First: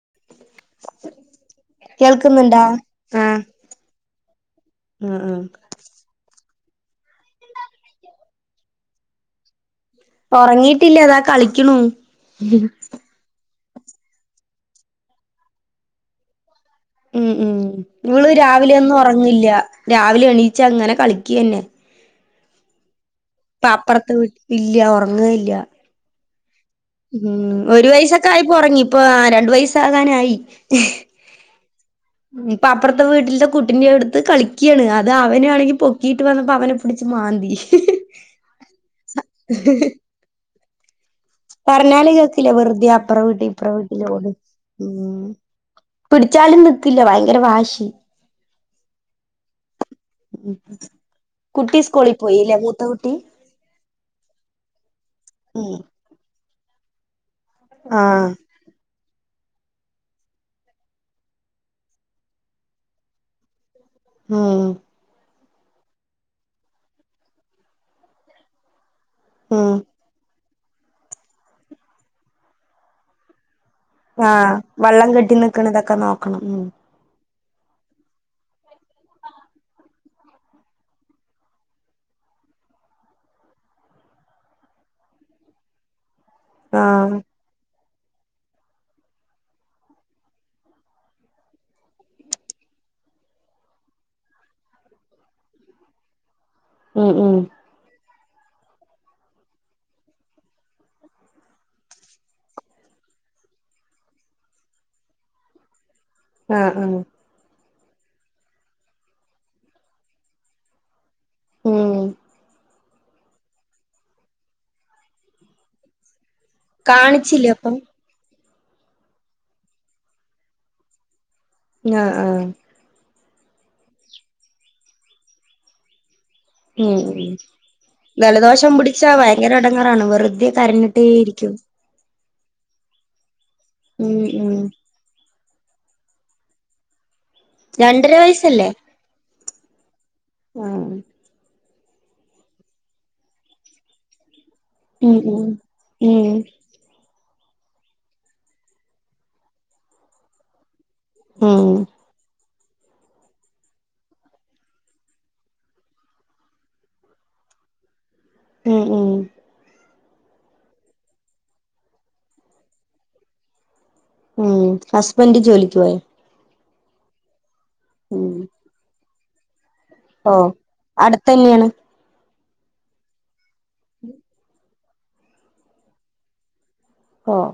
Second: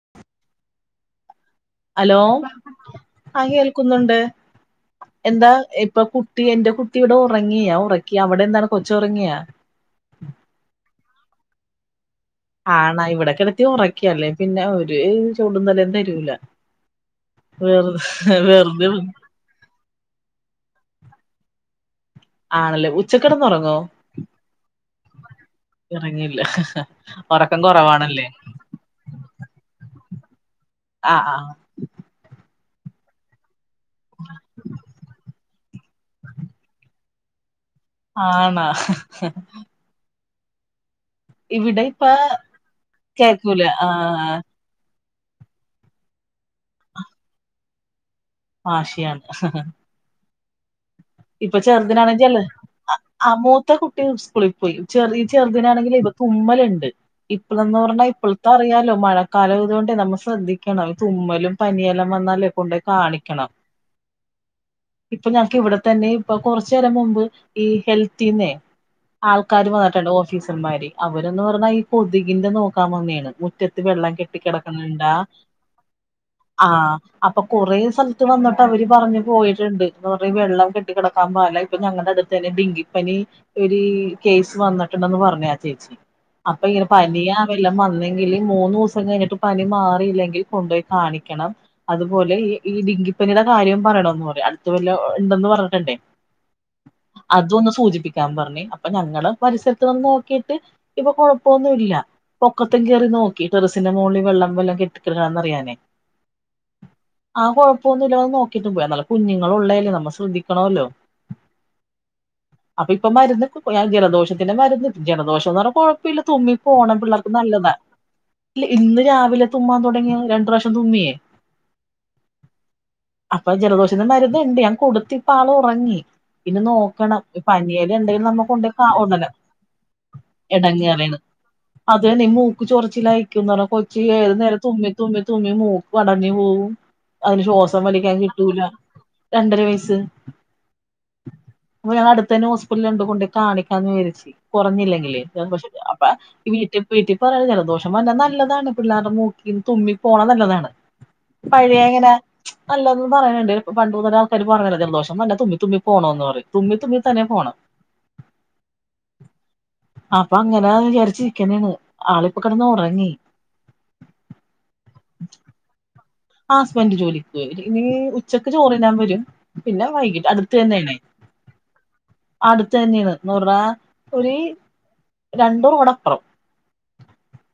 [inaudible] Hello കേൾക്കുന്നുണ്ടാ ആഹ് ആ കേൾക്കുന്നൊണ്ട് ഉം ഉം എന്താ ഇപ്പൊ കുട്ടി എന്റെ കുട്ടിട ഒറങ്ങിയ ഒറക്കി അവിടെ എന്താണ് കൊച്ച് ഒറങ്ങിയാ ഒറങ്ങീട്ടില്ല ഇതാ കളിക്ക്ണു ആണാ ഇവിടെക്കെടത്തി ഒറക്കിയല്ലേപിന്നെ ഒരു ചൂടും തല്ലേം തരൂല ഉം ഉം ങ്ങള് വെറുതെ വെറുതെ രാവിലെന്നും ഉറങ്ങില്ല്യ രാവിലെ എണീച്ചങ്ങനെ കളിക്കെന്നെ ആണല്ലേ ഉച്ചക്കിടന്നുറങ്ങോ അപ്പുറത്ത് വീട്ടി ഇല്ല ഉറങ്ങുകയില്ല ഉറങ്ങി ഉം ഒരു വയസൊക ആയപ്പോറങ്ങി ഇപ്പ രണ്ടു വയസാകാനായി ആ ആ പ്പ അപ്പർത്ത വീട്ടിൽത്തെ കുട്ടിനെ ട്ത്ത് കളിക്യാണ് അത് അവനൊണെങ്കിൽ പൊക്കിയിട്ട് വന്നപ്പോൾ അവനെ പിടിച്ച് മാന്തി ആണാ ഇവിടെ ഇപ്പ പറഞ്ഞാല് കേൾക്കില്ല വെറുതെ അപ്പ്ര വീട്ടില് കേക്കൂല ഇപ്ര ആ വീട്ടില് ഓടും ഉം പിട്ച്ചാലും നിക്കില്ല ഭയങ്കര വാശി ബാഷിയാൺ ഉം ഇപ്പൊ ചെറുതിനാണെ ജല അ അ മൂത്ത കുട്ടി സ്കൂളി പോയി ചെറിയ ഉം ചെറുതിനിനാണെങ്കില് ഇവ തുമ്മല്ണ്ട്. ഇപ്പളന്ന് പറഞ്ഞാ ആഹ് ഇപ്പൾത്തെ അറിയാലോ മഴ കാലായ്തോണ്ട് നമ്മ ശ്രദ്ധിക്കണം തുമ്മലും പനിയെല്ലാം വന്നാല് കൊണ്ടയി കാണിക്കണം. ആ ഇപ്പൊ ഞക്ക് ഇവിടെത്തന്നെ ഇപ്പൊ കുറച്ചേരം മുമ്പ് ഈ ഹെൽത്തീന്നെ ആൾക്കാര് ഉം പന്നിട്ട്ണ്ട്. ഓഫീസന്മാര് അവരന്ന് പറഞ്ഞാൽ ഈ കൊതികിന്റെ നോക്കാവന്നയാണ് മുറ്റ ത്ത് വെള്ളം കെട്ടി ആഹ് കിടക്കണ് വള്ളം ണ്ടാ കെട്ടി നിക്കണതൊക്കെ നോക്കണം ഉം ആ അപ്പൊ കൊറേ സ്ഥലത്ത് വന്നിട്ട് അവര് പറഞ്ഞഞ് പോയിട്ടുണ്ട് ന്ന് പറ ഈ വെള്ളം കെട്ടികെടക്കാ പടില്ല ഇപ്പൊ ഞങ്ങളുടെ അടുത്ത് തന്നെ ഡെങ്കിപ്പനി ഒരു കേസ് വന്നിട്ടുണ്ടന്ന് പറഞ്ഞ് ആ ചേച് ചി അപ്പൊ ഇങ്ങനെ ആഹ് പനിയാ വല്ലോം വന് ന്നെങ്കില് മൂന്നോസം കഴിഞ്ഞിട്ട് പനി മാറിയില്ലെങ്കിൽ കൊണ്ടൊയി കാണിക്കണം, അതുപോലെ ഈ ഡി ഡെങ്കിപ്പനിയുടെ കാര്യം പറയണെന്ന് പറയും അട്ത്ത് വല്ലോം ഇണ്ടന്ന് പറ യണ്ടെ ഉം ഉം അതൊന്ന് സൂചിപ്പി ക്കാൻ പറഞ്ഞ് അപ്പം ഞങ്ങളെ പരിസരത്ത് വന്ന് നോക്കിട്ട് ഇപ്പൊ കൊഴപ്പൊന്നുല്ല പൊക്കത്തി കേറി നോക്കി ടെറിസിന്റെ മുകളിൽ വെള്ളം വല്ലം കെട്ടികേടാക്കണോന്നറിയാനേ ആ ആ പ്പോന്ന്ല്ല വന്ന്ക്കിട്ട് പോയി എന്നാലും കുഞ്ഞുങ്ങൾ ഉള്ളേല്ലേ നമ്മൾ ശ്രദ്ധിക്കണല്ലോ ഉം അപ്പൊ ഇപ്പൊ മരുന്ന് കൊ ജലദോഷത്തിന്റെ മരുന്ന് ജലദോഷം ന്ന് പറഞ്ഞാ കൊയ്പ്പല്ല തുമ്മി പോണം പിള്ളേർക്ക് കാണിച്ചില്ലേ നല്ലതാ അപ്പം ഇല്ല ഇന്ന് രാവിലെ തുമ്മാ തുടങ്ങിയ രണ്ട്രാഷ്യം തുമ്മിയേ ആ ആ അപ്പൊ ജലദോഷംത്തിന് മര്ന്ന്ണ്ട് ഞാൻ കൊടുത്തിപ്പ ആള് ഉറങ്ങി. ഇനി ഉം നോക്കണം പനിയെല്ലാം ഉണ്ടെങ്കിൽ നമ്മ കൊണ്ടേ ദലദോഷം കാ- പിടിച്ചാ ഉടനെ ഭയങ്കര ഇടങ്ങറാണ് വെറുതെ കരഞ്ഞിട്ടേ രിക്കും ഞാനെ മൂക്ക് ചൊറച്ചിലായിരിക്കുന്നറഞ് കൊച്ച് ഉം ഏത് ഉം നേരം തുമ്മി തുമ്മി തുമ്മി മൂക്കടഞ്ഞു പോഗും അതിന് ശ്വാസം രണ്ടര വലിക്കാൻ വയസ്സല്ലേ കിട്ടൂല്ല രണ്ടര വയസ് ആഹ് അപ്പൊ ഞാ അടുത്തന്നെ ഹോസ്പിറ്റല്ണ്ട് കൊണ്ടോയി കാണിക്കാന്ന് വിചയ്രിച്ച് ഉം കുറഞ്ഞില്ലെങ്കിലെ ഉം ഞാൻ പക്ഷ അപ്പൊ ഉം വീട്ടിപൊയിട്ടെ പറയ ജലദോഷം വർണ് നല്ലതാണ് പിള്ളേർടെ മൂക്കിന്ന് തുമ്മി പോണത് നല്ലതാണ് ഉം പഴയ അങ്ങനെ ച്ച് നല്ലദ്ന്ന് പറയാണണ്ട് പണ്ടുമുതലേ ആൾക്കാര് പറയാണ ജലദോഷ [unintelligible] തുമ്മിതുമ്മി പോണോന്ന്പറയും തുമ്മിത്തുമ്മി തന്നെ പോണം. ഉം ഉം അപ്പ അങ്ങനെ വിചാരിച്ചിക്കണാണ്. ആളിപ്പൊ കിടന്നുറങ്ങി ഉം ഹസ്ബൻഡ് ജോലിക്ക് പോയോ? ആ ഹസ്ബൻന്റ് ജോലിക്ക് പോയി. ഇനി ഉം ഉച്ചയ്ക്ക് ചോറിന്നാൻ വരും പിന്നെ വൈകിട്ട് ഓഹ് അടുത്ത് തന്നെയാണേ അടുത്തന്നെയാണ് അടുത്തന്നെണ് ന്നുർണ്ണാ ഒരി രണ്ടുറോടപ്പ്‌റം ആഹ്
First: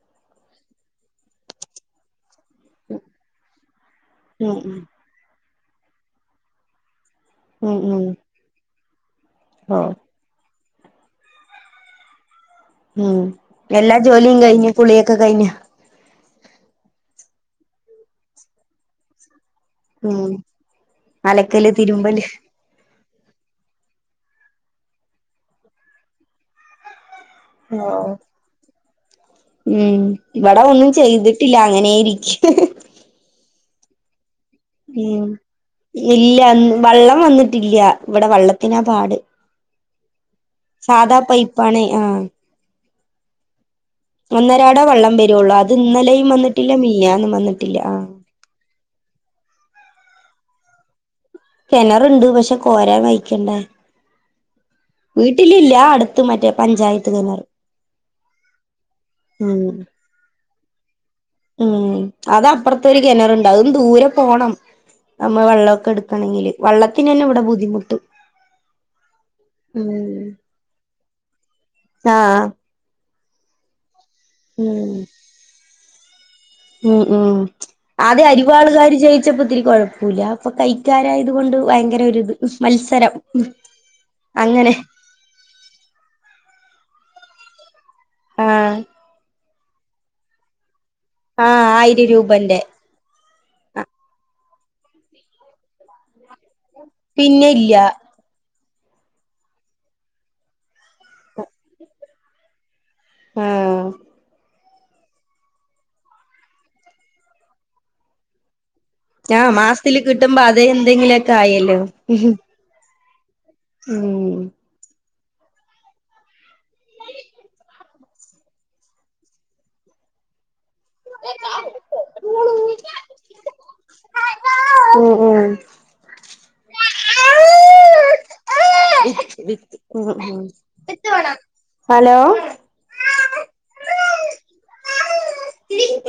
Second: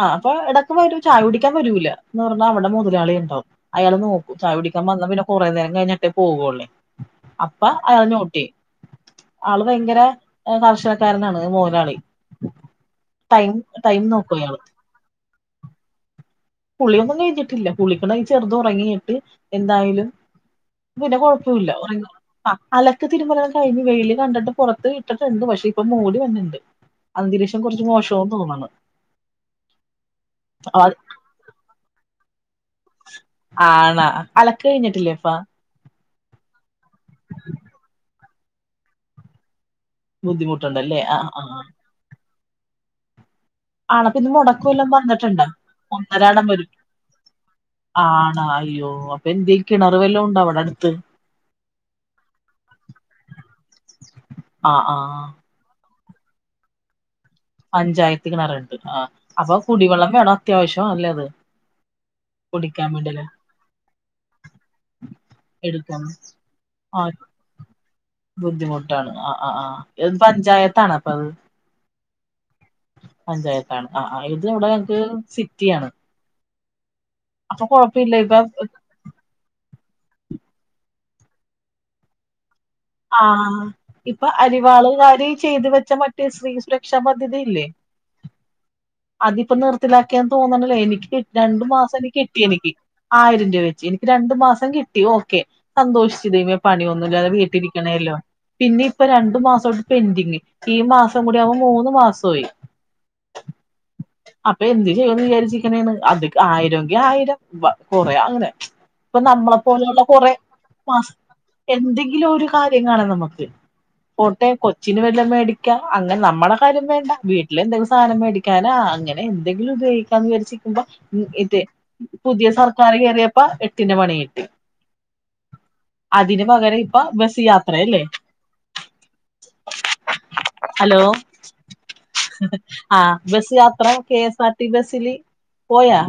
ആ അപ്പൊ ഇടക്ക് വരും ചായ കുടിക്കാൻ വരൂല എന്ന് റഞ്ഞാ അവിടെ മൊ മൊലാളി ഉണ്ടാവും അയാൾ നോക്കും ഉം ചായ കുടിക്കാൻ ഉം വന്നാ പിന്നെ കുറെ നേരം കഴിഞ്ഞിട്ടേ പോകുള്ളേ അപ്പ ഉം അയാൾ ഉം നോട്ടിയ്യും ആള് ഓഹ് ഭയങ്കര കർശനക്കാരനാണ് മോയലാളി ഉം എല്ലാ ജോലിയും അയാള് കഴിഞ്ഞു കുളിയൊക്കെ കഴിഞ്ഞോ കുളിയൊന്നും കഴിഞ്ഞിട്ടില്ല കുളിക്കണം ചെറ്ത് ഉറങ്ങിയിട്ട് എന്തായാലും ഉം പിന്നെ അലക്കല് കുഴപ്പുല്ല തിരുമ്പല് ആ അല്ല തിരുമ്പലൊക്കെ കഴിഞ്ഞ് വെയിയില് കണ്ടിട്ട് പുറത്ത് ഇട്ടിട്ടുണ്ട് പക്ഷെ ഇപ്പ മൂടി വന്നിണ്ട് അന്തരീക്ഷം കുറച്ച് മോശവും തോന്ന്ണ് ഉം ഇവിടെ ഒന്നും ചെയ്തിട്ടില്ല അങ്ങനെയിരിക്കാ ആണാ? അലക്ക് ഉം കഴിഞ്ഞിട്ടില്ലേപ്പാ ഇല്ല! വള്ളം വന്നിട്ടില്ല ഇവിടെ വള്ളത്തിനാ പാട് ബുദ്ധിമുട്ടുണ്ടല്ലേ സാദാ ആഹ് ആഹ് പൈപ്പാണെ ആ ആണ പിന്നെ ഒന്നരാട മുടക്കുവല്ലോം വെള്ളം തന്നിട്ടുണ്ടാ വരുള്ളൂ അത് ഇന്നലെയും ഒന്നരാടം വരും വന്നിട്ടില്ല മിനിഞ്ഞാന്നും വന്നിട്ടില്ല ആഹ് ആണോ? അയ്യോ അപ്പൊ എന്തെ കിണറ് വല്ലോം ഉണ്ടൊ അവിടെ അടുത്ത്? കിണറുണ്ട്! പക്ഷെ കോരാൻ വയിക്കണ്ടേ ആ ആ വീട്ടിലില്ല അടു അത് മറ്റേ പഞ്ചായത്ത് കിണർ പഞ്ചായത്ത് കിണറുണ്ട് ആ അപ്പൊ ഉം കുടിവെള്ളം വേണം അത്യാവശ്യം ആല്ലെത്? ഉം അത് അപ്പറത്ത് ഒരു കിണറുണ്ട് അതും ദൂരെ പോണം നമ്മ വെള്ളൊക്കെ എടുക്കാൻ എടുക്കണെങ്കില് ആ വള്ളത്തിനന്നെ ഇവിടെ ബുദ്ധിമുട്ട് ബുദ്ധിമുട്ടാണ് ആ ആആ ഇത് പഞ്ചായത്താണോ പ്പത് ആഹ് പഞ്ചായത്താണ് ആ ഇത് ഇവിടെ ഞങ്ങക്ക് സിറ്റിയാണ് ഉം ഉം അപ്പൊ കൊഴപ്പില്ല ആതെ ഇപ്പൊ അരിവാളുകാര് ജയിച്ചപ്പോ ഇത്തിരി കുഴപ്പം പുല ഇപ്പൊ കൈക്കാരായത് കൊണ്ട് ഭയങ്കര ഒരിത് മത്സരം ആ ഇപ്പൊ അങ്ങനെ അരിവാളുകാര് ചെയ്തു വെച്ച മറ്റേ ശ്രീ സുര രക്ഷാ പദ്ധതി ഇല്ലേ? ആഹ് അതിപ്പോ നിർത്തിലാക്കിയെന്ന് തോന്നണല്ലെ എനിക്ക് രണ്ടു ആഹ് മാസംനി ആയിരം രൂപന്റെ കിട്ടിയെനിക്ക് ആയിരം രൂ വെച്ച് എനിക്ക് രണ്ടു മാസം കിട്ടി ഓക്കെ സന്തോഷിച്ച് പണിയൊന്നുമല്ലാതെ പിന്നെ വീട്ടിലി ഇല്ല പിന്നെ ഇപ്പൊ രണ്ടു മാസോട്ട് പെന്ഡിങ് ഈ മാസം കൂടി ആവുമ്പൊ മൂന്ന് മാസോയി ആഹ് അപ്പൊ എന്ത് ചെയ്യൊന്ന് വിചാരിച്ചരിക്കനേണ് അത് ആയിരംങ്കിആയിരം കൊറയാ അങ്ങനെ ഇപ്പൊ ആഹ് നമ്മളെ മാസത്തില് പോലെയുള്ള കൊറെ കിട്ടുമ്പോ അത് മാസ് എന്തെങ്കിലുമൊക്കെ ആയല്ലോ ഉം എന്തെങ്കിലും ഒരു കാര്യങ്ങളാണ് നമ്മക്ക് പോട്ടെ കൊച്ചിനു വല്ല മേടിക്കാ അങ്ങനെ നമ്മുടെ കാര്യം വേണ്ട വീട്ടിൽ എന്തെിലും സാധനം മേടിക്കാനാ അങ്ങനെ എന്തെങ്കിലും ഉപയോഗിക്കാന്ന് വിചാരിച്ച് ഉം ഇപ്പഇത് പുതിയ സർക്കാർ കേയറിയപ്പ എട്ടിന്റെ പണി കിട്ടി ഉം ഉം അതിന് പകരം ഇപ്പൊ ബസ് യാത്രയല്ലേ? ഉം ഉം ഹലോ ഹലോ ആ ബസ് യാത്ര കെ എസ് ആർടി ബസില് പോയാ?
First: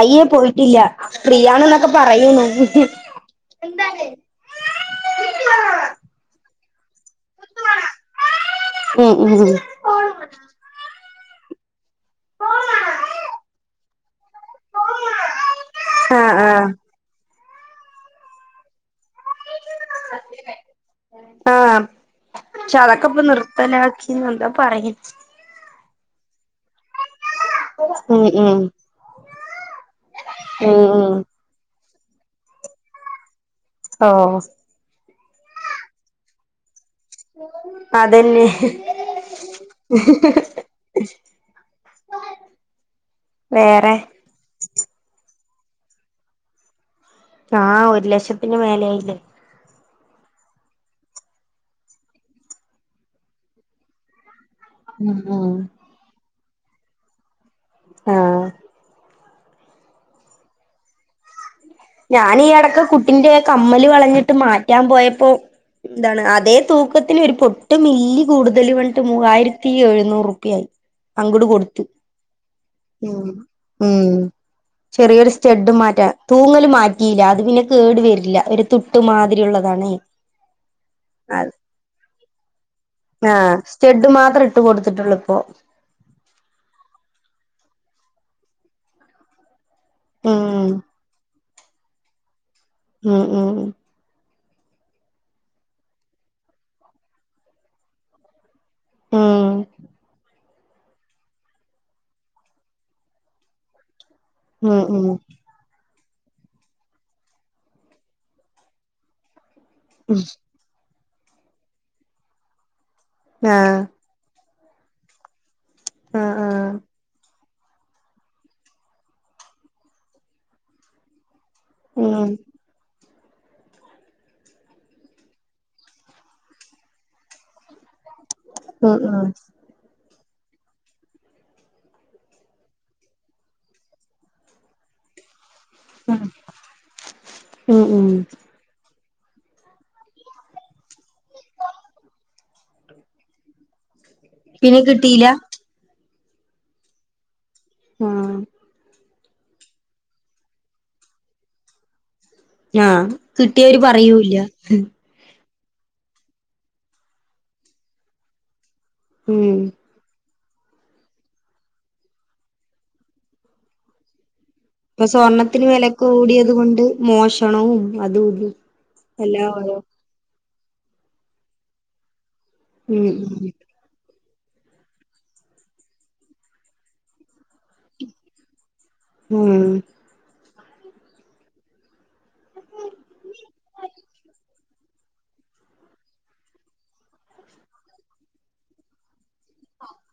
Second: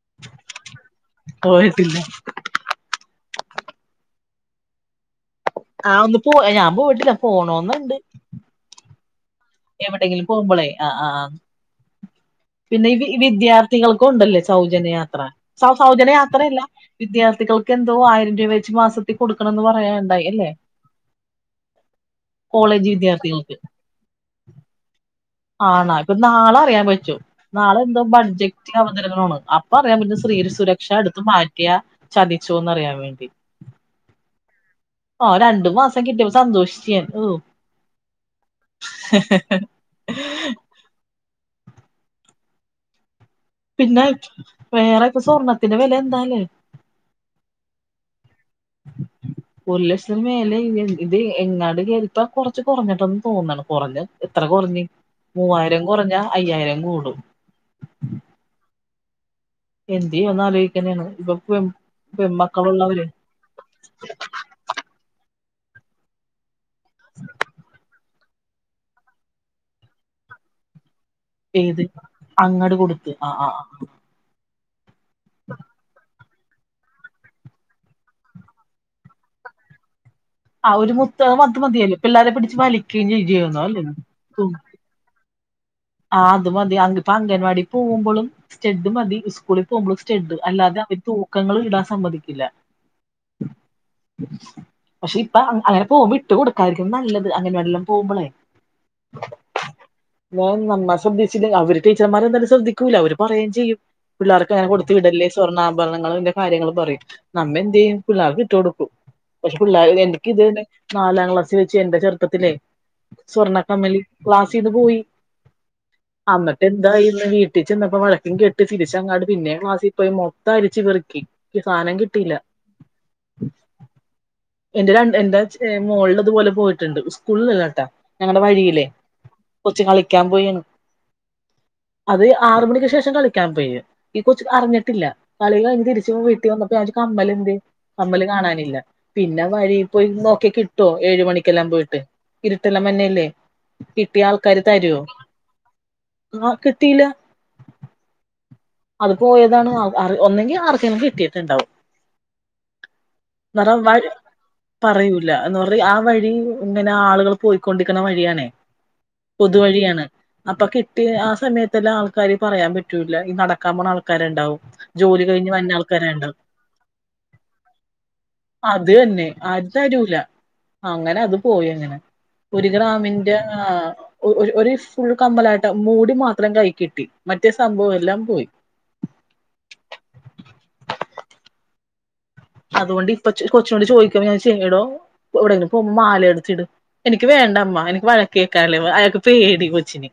അയ്യേ പോയിട്ടില്ല പ്രിയ എന്ന്ന്നൊക്കെ പോയിട്ടില്ല പറയുണു ആഹ് ഒന്ന് പോ ഞാൻ പോയിട്ടില്ല പോണോന്ന്ണ്ട് ഉം ഉം എവിടെങ്കിലും പോകുമ്പോളേ ആ ആ ആ പിന്നെ വിദ്യാർത്ഥികൾക്കുണ്ടല്ലേ സൗജന്യയാത്ര സ ആഹ് സൗജന്യയാത്രല്ല ആഹ് വിദ്യാർത്ഥികൾക്ക് എന്തോ ആയിരം രൂപ വെച്ച് മാസത്തിൽ കൊടുക്കണം എന്ന് പറയേണ്ടായി അല്ലെ? ആഹ് പക്ഷെ അതൊക്കെ ഇപ്പൊ വിദ്യാർത്ഥികൾക്ക് നർത്തലാക്കിന്ന് എന്താ പറയണ്ട് ആണാ ഇപ്പൊ നാളെ അറിയാൻ പറ്റും നാളെ എന്തോ ഉം ഉം ബഡ്ജറ്റ് അവതരണാണ് ഇപ്പൊ അറിയൻ പറ്റും സ്ത്രീ ഉം സുരക്ഷ ഉം എടുത്ത് മാറ്റിയാ ചതിച്ചോന്ന്റിയാൻ വേണ്ടി ഓഹ് ആ രണ്ടു മാസം കിട്ടിയ പ്പോ സന്തോഷിച്ചു അതെന്നെ ഹ് ഹ് പിന്നെ വേറൊ ക്കെ സ്വർണത്തിന്റെ വില എന്താലേ ആഹ ഒരു ലക്ഷത്തിന് മേലെആ യില്ലേ ന് മേലെ ഇത് എങ്ങാട് കേരുത്താ കുറച്ച് കുറഞ്ഞിട്ടന്ന് തോന്നാണ് കുറഞ്ഞ എത്ര കുറഞ്ഞഞ് ഉം ഉം മൂവായിരം കുറഞ്ഞ അയ്യായിരം കൂടും. ആഹ എന്ത്‌ ചെയ്യും എന്ന് ആലോചിക്കന്നെയാണ് ഇപ്പൊ ഞാൻ ഈ അടക്ക പെൺമക്കളുള്ളവര് കുട്ടിന്റെ കമ്മല് വളഞ്ഞിട്ട് മാറ്റാൻ പോയപ്പോ എന്താണ് അതെ തൂക്കത്തിന് ഒരു പൊട്ട് മില്ലി കൂടുതൽ മൂവായിരത്തി എഴുന്നൂറ് രൂപ്യആയി അങ്ങട് ഏത് കൊടുത്തു അങ്ങട് കൊടുത്ത് ഉം ആ ആ ആ ഉം ചെറിയൊരു സ്റ്റെഡ് മാറ്റാൻ തൂങ്ങ മാറ്റിയില്ല അത് പിന്നെ കേടു വരില്ല ഒരു തു ട്ട് മാതിരി ഉള്ളതാണേ ആ ഒരു മുത്ത് അത് മത് മതിയല്ലോ പിള്ളേരെ പിടിച്ച് വലിക്കുകയും ചെയ്- ആഹ ചെയ്യുന്നു അല്ലേ സ്റ്റെഡ് മാത്രം ഉം. ഇട്ട് കൊടുത്തിട്ടുള്ളൂ ഇപ്പൊ ആ അത്‌ മതി അവൻ പ്പോ അംഗനവാടി പോകുമ്പോയും സ്റ്റഡ് മതി സ്കൂളിൽ സ്റ്റഡ് ഉം അല്ലാതെ അവർ തൂക്കങ്ങൾ ഇടാൻ സമ്മതിക്കില്ല ഉം ഉം ഉ പക്ഷെ ഇപ്പൊ അങ്ങനെ പോകുമ്പോ ഇട്ട് കൊടുക്കായിരിക്കുന്നതാണ് നല്ലത് അംഗണനവാ ടി കൾ പോകുമ്പോളേ ഉം [unintelligible] നമ്മൾ ശ്രദ്ധിച്ചില്ല അവര് ടീച്ചർമാരെ എന്തായാലും ശ്രദ്ധിക്കൂല്ല അവര് പറയുകയും ചെയ്യും പിള്ളേർക്കും അങ്ങന ഉം കൊടുത്തു ഉം വിടല്ലേ സ്വർണ ഭരണം ന്റെ കാര്യങ്ങൾ പറയും നമ്മ എന്ത് ചെയ്യും പിള്ളേർക്ക് ഇട്ട കൊടുക്കും പക്ഷെ പിള്ളേർ ഉം എനക്ക് ഇത് തന്നെ നാലാം ക്ലാസ്ൽ വെച്ച എന്റെ ചെറുപ്പത്തിലേ സ്വർണ്ണ ആഹ് കമ്മലി ക്ലാസ്ന്ന് പോയി ആഹ് അന്നട്ട് ആഹ് എന്തായി ന്ന് വീട് വീട്ടീ ചെന്നപ്പോ വഴക്കും കേട്ട് തിരിച്ചങ്ങാട്ട് പിന്നെ യും ക്ലാസ്സിൽ കേറി മൊത്തം അരിച്ചു പെറുക്കി സാധനം ഉം കിട്ടില്ല എന്റെ രണ്ട് എൻന്റെ മോളഡെത് അതുപോലെ പോയിട്ടുണ്ട് സ്കൂളല്ലാട്ടാ ഞങ്ങളുടെ വഴില്ലേ ഉം ഉം കൊച് കളിക്കാൻ പോയിന് അത് ആറുമണിക്ക് ശേഷം കളിക്കാൻ പോയി ഈ കൊച്ച് അറിഞ്ഞിട്ടില്ല കളിക കഴിഞ് തിരിച്ച് വീട്ടി വന്നപ്പോ കമ്മല് എന്തേ ഉം ഉം കമ്മല് കാണാനില്ല പിന്നെ വഴി പോയി നോക്കി കിട്ടുവോ ഏഴ മണിക്കെല്ലാം പോയിട്ട് ഇരുട്ടെല്ലാം വരനെല്ലേ കിട്ടിയ ആൾക്കാര് പിന്നെ തരുവോ കിട്ടിയില്ല ആ കിട്ടീല്ല ആഹ അത് പോയതാണ് ഒന്നെങ്കി ആർക്കെങ്കി ലും കിട്ടിയിട്ട്ണ്ടാവും ആ കിട്ടിയവര് പറയൂല്ല എ പറ ആ വഴി ഇങ്ങനെ ആളുകൾ പോയിക്കൊണ്ടിരിക്കുന്ന വഴിയാണെ ഉം പൊതുവഴിയാണ് അപ്പൊ കിട്ടി ആ സമയത്തെല്ലാം ആൾക്കാര് പറയാൻ പറ്റൂല്ല ഈ നടക്കാൻ പോണ ആൾക്കാണ്ടാവും ഇപ്പൊ സ്വർണത്തിന് വിലക്ക കൂ ടിയത് കൊണ്ട് മോഷണവും അതും ഇതും അത് തന്നെ എല്ലാ ആരും ഓരോ തരൂല അങ്ങനെ അത് പോയി അങ്ങനെ ഒരു ഗ്രാമിന്റെ ഉം ആ ഒരു ഫുൾ കമ്മ ലാ യിട്ട് മൂടി മാത്രം കൈ കിട്ടി മറ്റേ സംഭവം എല്ലാം പോയി ഉം അതുകൊണ്ട് ഇപ്പൊ കൊച്ചുനോട്‌ ചോദിക്കോ ഞാൻ ചെയ്യടോ എവിടെങ്ങനെ പോകുമ്പോ മാല എടിച്ചിട്ട എനിക്ക് വേണ്ടമ്മ എനിക്ക് വഴക്ക കേക്കാല്ലേ അയാക്കെ പേടികൊച്ചിന്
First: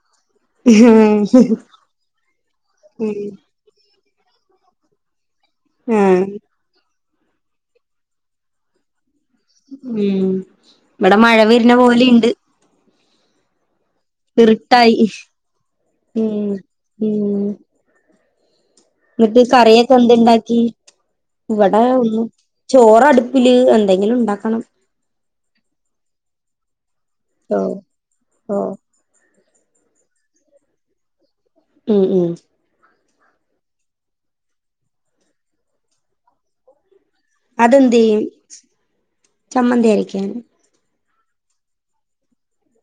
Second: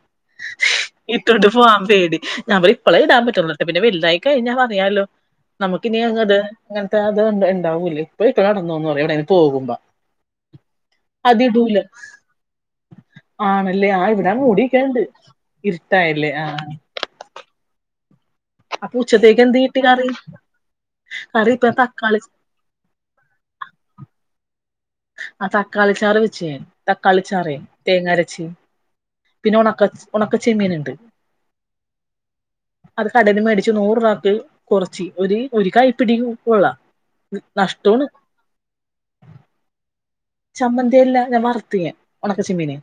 ഉം ഇട്ടൊണ്ട് പോവാൻ പേടി ഞാൻ ഇപ്പോളേ ഇടാൻ പറ്റള്ളട്ടെ പിന്നെ വെൽതായി കഴിഞ്ഞാ പറയാലോ നമുക്കിനി ആഹ് അങ്ങട് അത്ണ്ടാവില്ല ഇപ്പ ഇട്ട് നടന്നോന്നന്ന് പറയും പോകുമ്പോ ഉം ഇവിടെ മഴ വരുന്ന അതിടൂല പോലെയുണ്ട് ആണല്ലേ ആ ഇവിടാന്ന് മൂ ടി ക്കണ്ട് ഇരുട്ടായി ഇരുട്ടായല്ലേ ഉം ആഹ ഉം എന്നിട്ട് എന്ത് കിട്ടി കറിയൊക്കെ കറി എന്ത്‌ ഇണ്ടാക്കി. കറി ഇപ്പ ഇവിടെ തക്കാളി ഒന്ന് ചോറടുപ്പില് എന്തെങ്കിലും ഉണ്ടാക്കണം. ആ തക്കാളി ചാറ് വെച്ച്ഞൻ തക്കാളിച്ചാറ് ഓ തേങ്ങരച്ചി. ഓ പിന്നെ ഉണക്ക ഉണക്കച്ചെമ്മീൻ ഉണ്ട്. ഉം ഉം അത് കടല് മേടിച്ച്. നൂറ് രൂപക്ക്. കുറച്ച് ഒരു ഒരു കായ് പിടി കൊള്ളാ. അത് അതന്ത്ചൊയും. ചമ്മന്തിഅരകും. ചമ്മന്തിയല്ല ഞാൻ വറുത്ത് യ ഉണക്ക ചെമ്മീന്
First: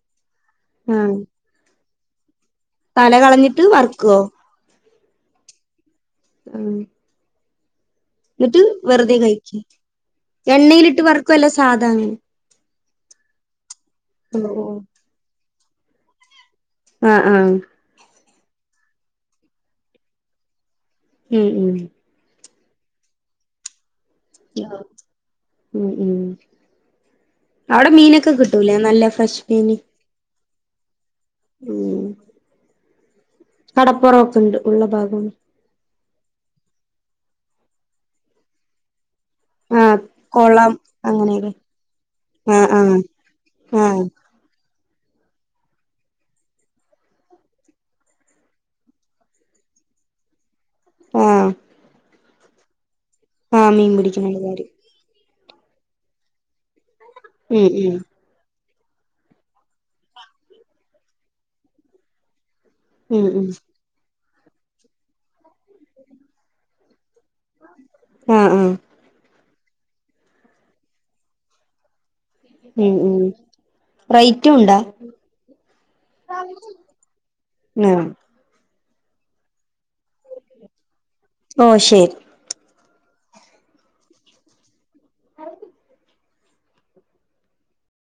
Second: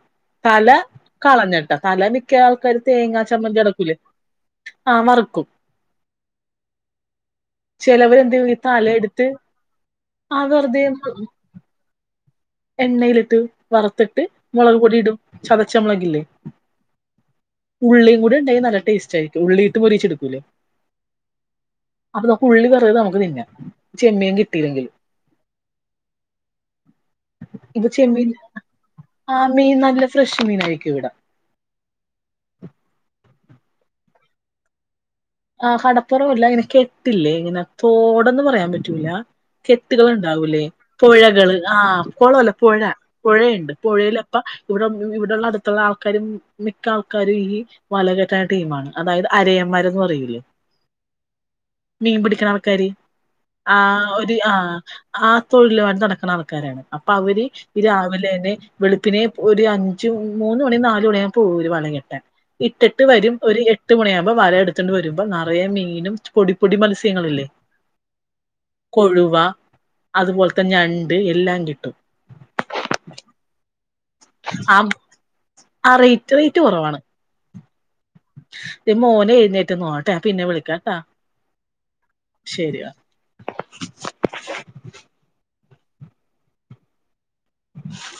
തല ആഹ് കളഞ്ഞിട്ട്. തല ഒക്ക ആൾക്കാര് തല തേങ്ങാ ചമ്മന്തി കളഞ്ഞിട്ട് അടക്കൂലൊ വറക്കുവോ ആഹ് മറക്കും ആഹ ചെയ്യും ഈ എന്നിട്ട് തല വെറുതെ എടുത്ത് കഴിക്ക ആ വെറുതെ എണ്ണയിലിട്ട് വർക്കുംല്ല. സാധാ എണ്ണയിലിട്ട് വറുത്തിട്ട്. മുളക് പൊടി ഇടും ചതച്ച മുളകില്ലേ. ആഹ ആഹ എ നല്ല ടേസ്റ്റ് ആയിരിക്കും ഉള്ളി ഇട്ട് പൊരിയിച്ച എടുക്കൂല്ലേ. ഉം ഉം പുള്ളി പറയത് നമുക്ക് തിന്ന ചെമ്മിയൻ കിട്ടിയില്ലെങ്കിൽ. ഉം ഉം ഇപ്പ അവിടെ ചെമ്മീൻ മീനൊക്കെ കിട്ടൂലേ നല്ല ആ ഫ്രഷ് മീൻ മീന് നല്ല ഫ്രഷ് മീൻ ആയിരിക്കും ഇവിടോ. ഉം കടപ്പുറൊക്കെ ഉണ്ട് ഉള്ള ഭാഗം. ആഹ കടപ്പുറംല്ല അങ്ങനെ കെട്ടില്ലേ? ഇങ്ങനെ തോടന്ന് പറയാൻ പറ്റൂല. ആഹ് കെട്ടുകൾ ഉണ്ടാവൂലേ കൊളം അങ്ങനെയൊക്കെ പുഴകള്. ആഹ് കുളല്ല ആഹ് പുഴ ആഹ് പുഴയുണ്ട്. ആഹ് പുഴയിലപ്പ ഇവിടെ ഇവിടെള്ള അടുത്തുള്ള ആൾക്കാരും മിക്ക ആൾക്കാരും. ഈ വലകറ്റായ ടീണ് അതായത്. അര [unintelligible] പറയില്ലേ ആഹ മീൻ പിടിക്ക ആൾക്കര് ആ പിടിക്കണ ആൾക്കാര് ആ തൊഴില് ആയിട്ട് നടക്കുന്ന ആൾക്കാരാണ്. അപ്പൊ അവര് ഉം ഈ ഉം രാവിലെ ന്നെ. വെളുപ്പിനെ ഒരു അഞ്ചു മൂന്ന് മണി നാലല് മണിയാ പോ ഒരു വല കെട്ടാൻ. ഇട്ടിട്ട് ഉം വരും ഉം ഒരു എട്ട് മണിയാകുമ്പോ വല എടുത്തിണ്ട്. വരുമ്പോ നിറയെ മീനും പൊടി പൊടി മത്സം. [unintelligible] ല്ലേ ആഹ് ആഹ് കൊഴുവ അതുപോലെ തന്നെ ഞണ്ട് എല്ലാം കിട്ടും. ഉം ഉം റൈറ്റും ആ ഉണ്ടാ ആ റേറ്റ് റേറ്റ് ആ ഇ മോന എഴുന്നേറ്റു നോട്ടെ പിന്നെ വിളിക്കാട്ടാ ഓ ശരി ശരിന [unintelligible] [unintelligible]